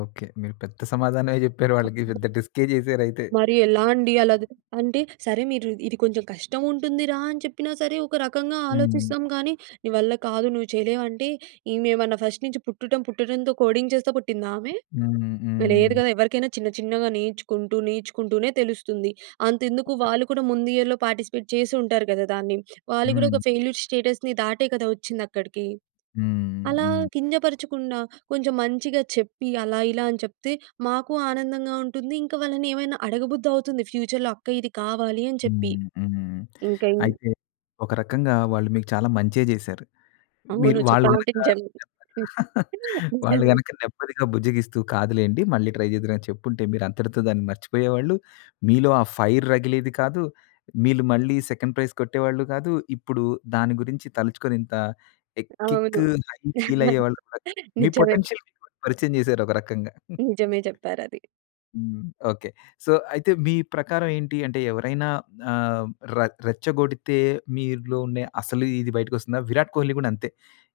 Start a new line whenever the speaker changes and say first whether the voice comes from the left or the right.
left: Okay. మీరు పెద్ద సమాధానమే జెప్పారు వాళ్ళకి పెద్ద డిస్కె జేసారైతే.
right: మరి ఎలా అండి. అలా ద్ అంటే సరే మీరు ఇది కొంచెం కష్టం ఉంటుందిరా! అని, చెప్పినా సరే ఒక రకంగా
left: హ్మ్.
right: ఆలోచిస్తాం గానీ "నీ వల్ల కాదు. నువ్వు చేయలేవు" అంటే ఈమెమన్నా ఫస్ట్ నుంచి పుట్టడం పుట్టడంతో కోడింగ్ చేస్తా పుట్టిందామె?
left: హ్మ్.
right: లేదు
left: హ్మ్.
right: గదా! ఎవరికైనా చిన్న చిన్నగా నేర్చుకుంటూ, నేర్చుకుంటూనే తెలుస్తుంది. అంతెందుకు వాళ్ళు కూడా ముందియర్‌లో పార్టిసిపేట్ చేసుంటారు గదా! దాన్ని. వాళ్ళు గూడా
left: హ్మ్.
right: ఒక ఫెయిల్యూర్స్ స్టేటస్‌ని దాటే కదా! ఒచ్చిందక్కడికి.
left: హ్మ్.
right: అలా
left: హ్మ్.
right: కింజపరచకుండా కొంచెం మంచిగా చెప్పి, అలా ఇలా అని చెప్తే మాకు ఆనందంగా ఉంటుంది. ఇంకా వాళ్ళని ఏమైనా అడగబుద్ధవుతుంది ఫ్యూచర్‌లో "అక్క ఇది కావాలి" అని చెప్పి.
left: హ్మ్. హ్మ్.
right: ఇంకేం
left: అయితే ఒక రకంగా వాళ్ళు మీకు చాలా మంచే జేశారు.
right: అవును.
left: మీరు వాళ్ళు గనక
right: చెప్పాలంటే
left: నేమ్మ
right: నిజమే.
left: వాళ్ళు
right: నిజమే.
left: గనక నెమ్మదిగా బుజ్జగిస్తూ కాదులెండి మళ్ళీ ట్రై చేద్దురు, అని చెప్పుంటే మీరంతటితో దాన్ని మర్చిపోయేవాళ్ళు. మీలో ఆ ఫైర్ రగిలేది కాదు. మీలు మళ్ళీ సెకండ్ ప్రైజ్ కొట్టేవాళ్ళు కాదు. ఇప్పుడు దాని గురించి తలుచుకొని ఇంత ఎ కిక్
right: అవును.
left: హై ఫీల్ అయ్యేవాళ్ళు కాదు. మీ
right: నిజమే.
left: పొటెన్షియల్ మీకు పరిచయం చేశారు ఒక రకంగా.
right: నిజమే చెప్పారది.
left: హ్మ్. ఓకే. సో అయితే మీ ప్రకారం ఏంటి అంటే ఎవరైనా ఆహ్, ర రెచ్చగొడితే మీలో ఉండే అసలు ఇది బయటకొస్తుందా? విరాట్ కోహ్లి గూడంతే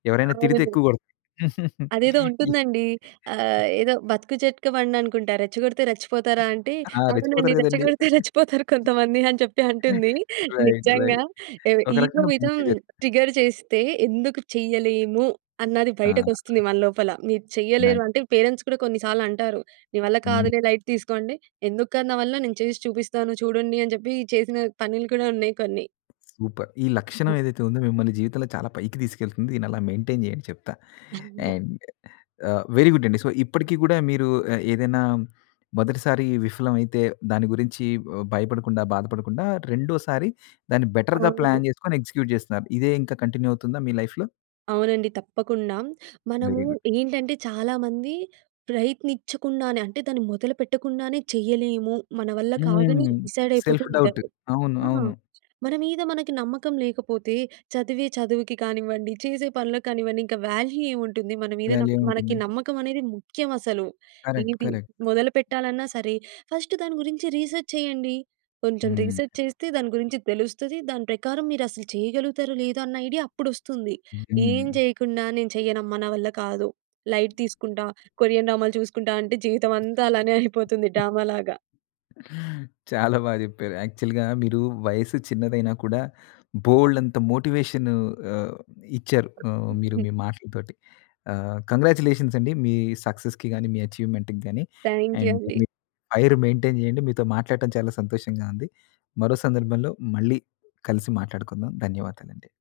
left: ఎవరైనా తిడితే
right: అవును.
left: ఎక్కువ గోడుత్
right: అదేదో
left: ఇ
right: ఉంటుందండి. ఆహ్, ఏదో బతుకు జట్కాబండనుకుంటా. రెచ్చగొడితే రెచ్చిపోతారా? అంటే
left: ఆ!
right: "అవునండి.
left: రెచ్చిపోతారు గదండీ.
right: రెచ్చగొడితే రెచ్చిపోతారు కొంతమంది" అని చెప్పి అంటుంది.
left: రైట్
right: నిజంగా
left: రైట్.
right: ఏవి
left: ఒక
right: ఇగో
left: రకంగా
right: మీద
left: మంచే జరిగింది.
right: ట్రిగ్గర్ చేస్తే ఎందుకు చేయలేము? అన్నది బయటకొస్తుంది
left: ఆ!
right: మన లోపల. మీరు
left: నై
right: చెయ్యలేరు. అంటే పేరెంట్స్ కూడా కొన్ని సార్లంటారు. "నీ వల్ల
left: హ్మ్.
right: కాదులే లైట్ తీసుకో" అంటే ఎందుకు కాదు నా వల్ల? నేను చేసి చూపిస్తాను చూడండి, అని జెప్పి చేసిన పనులు కూడా ఉన్నాయి కొన్ని.
left: సూపర్. ఈ లక్షణం ఏదైతే ఉందో మిమ్మల్ని జీవితంలో చాలా పైకి తీసుకెళ్తుంది. దీన్ని అలా మెయింటైన్ చేయండి చెప్తా.
right: అవును.
left: అండ్ ఆహ్, వెరీ గుడ్ అండి. సో ఇప్పటికి గూడా మీరు ఆహ్, ఏదైనా మొదటిసారి విఫలమైతే దాని గురించి ఆహ్, భయపడకుండా, బాధపడకుండా రెండోసారి దాన్ని బెటర్‌గా
right: అవును.
left: ప్లాన్ జేసుకొని ఎగ్జిక్యూట్ జేస్తున్నారు. ఇదే ఇంకా కంటిన్యూ అవుతుందా మీ లైఫ్‌లో?
right: అవునండి. తప్పకుండా. మనము
left: వెరీ గుడ్.
right: ఏంటంటే చాలా మంది ప్రయత్నిచ్చకుండానే అంటే దాన్ని మొదలుపెట్టకుండానే చేయలేము మన వల్ల కాదని
left: హ్మ్.
right: డిసైడయిపోతూ
left: సెల్ఫ్ డౌట్.
right: ఉంటారు.
left: అవును.
right: ఆ!
left: అవును.
right: మన మీద మనకి నమ్మకం లేకపోతే చదివే చదువుకి కానివ్వండి, చేసే పనులకి కానివండి ఇంకా వాల్యూ ఏముంటుంది? మన మీద
left: వాల్యూ
right: నాకు
left: ఏం
right: మనకి
left: ఉంటుంది?
right: నమ్మకం అనేది ముఖ్యమసలు.
left: కరెక్ట్.
right: ఏది
left: కరెక్ట్.
right: మొదలు పెట్టాలన్నా సరే ఫస్ట్ దాని గురించి రీసర్చ్ చేయండి. కొంచెం
left: హ్మ్.
right: రీసర్చ్ చేస్తే దాని గురించి తెలుస్తది. దాని ప్రకారం మీరసలు చేయగలుగుతారో లేదోన్న ఐడియా అప్పుడొస్తుంది. ఏం
left: హుహు.
right: జేయకుండా "నేను చేయనమ్మ. నా వల్ల కాదు. లైట్ తీసుకుంటా. కొరియన్ డ్రామాలు చూసుకుంటా" అంటే జీవితమంతా అలానే అయిపోతుంది డ్రామలాగా.
left: చాలా బా జెప్పారు. యాక్చువల్‌గా మీరు వయసు చిన్నదైనా కూడా బోలెడంత మోటివేషన్ ఆహ్, ఇచ్చారు. ఆహ్, మీరు మీ మాటలతోటి. ఆహ్, కంగ్రాచ్యులేషన్స్ అండి. మీ సక్సెస్‌కి గానీ, మీ అచీవ్మెంట్‌కి గానీ
right: థాంక్యూ
left: అండ్
right: అండి.
left: మీ ఫైర్ మెయింటైన్ జేయండి. మీతో మాట్లాడటం చాలా సంతోషంగా ఉంది. మరో సందర్భంలో మళ్ళీ కలిసి, మాట్లాడుకుందాం. ధన్యవాదాలండి.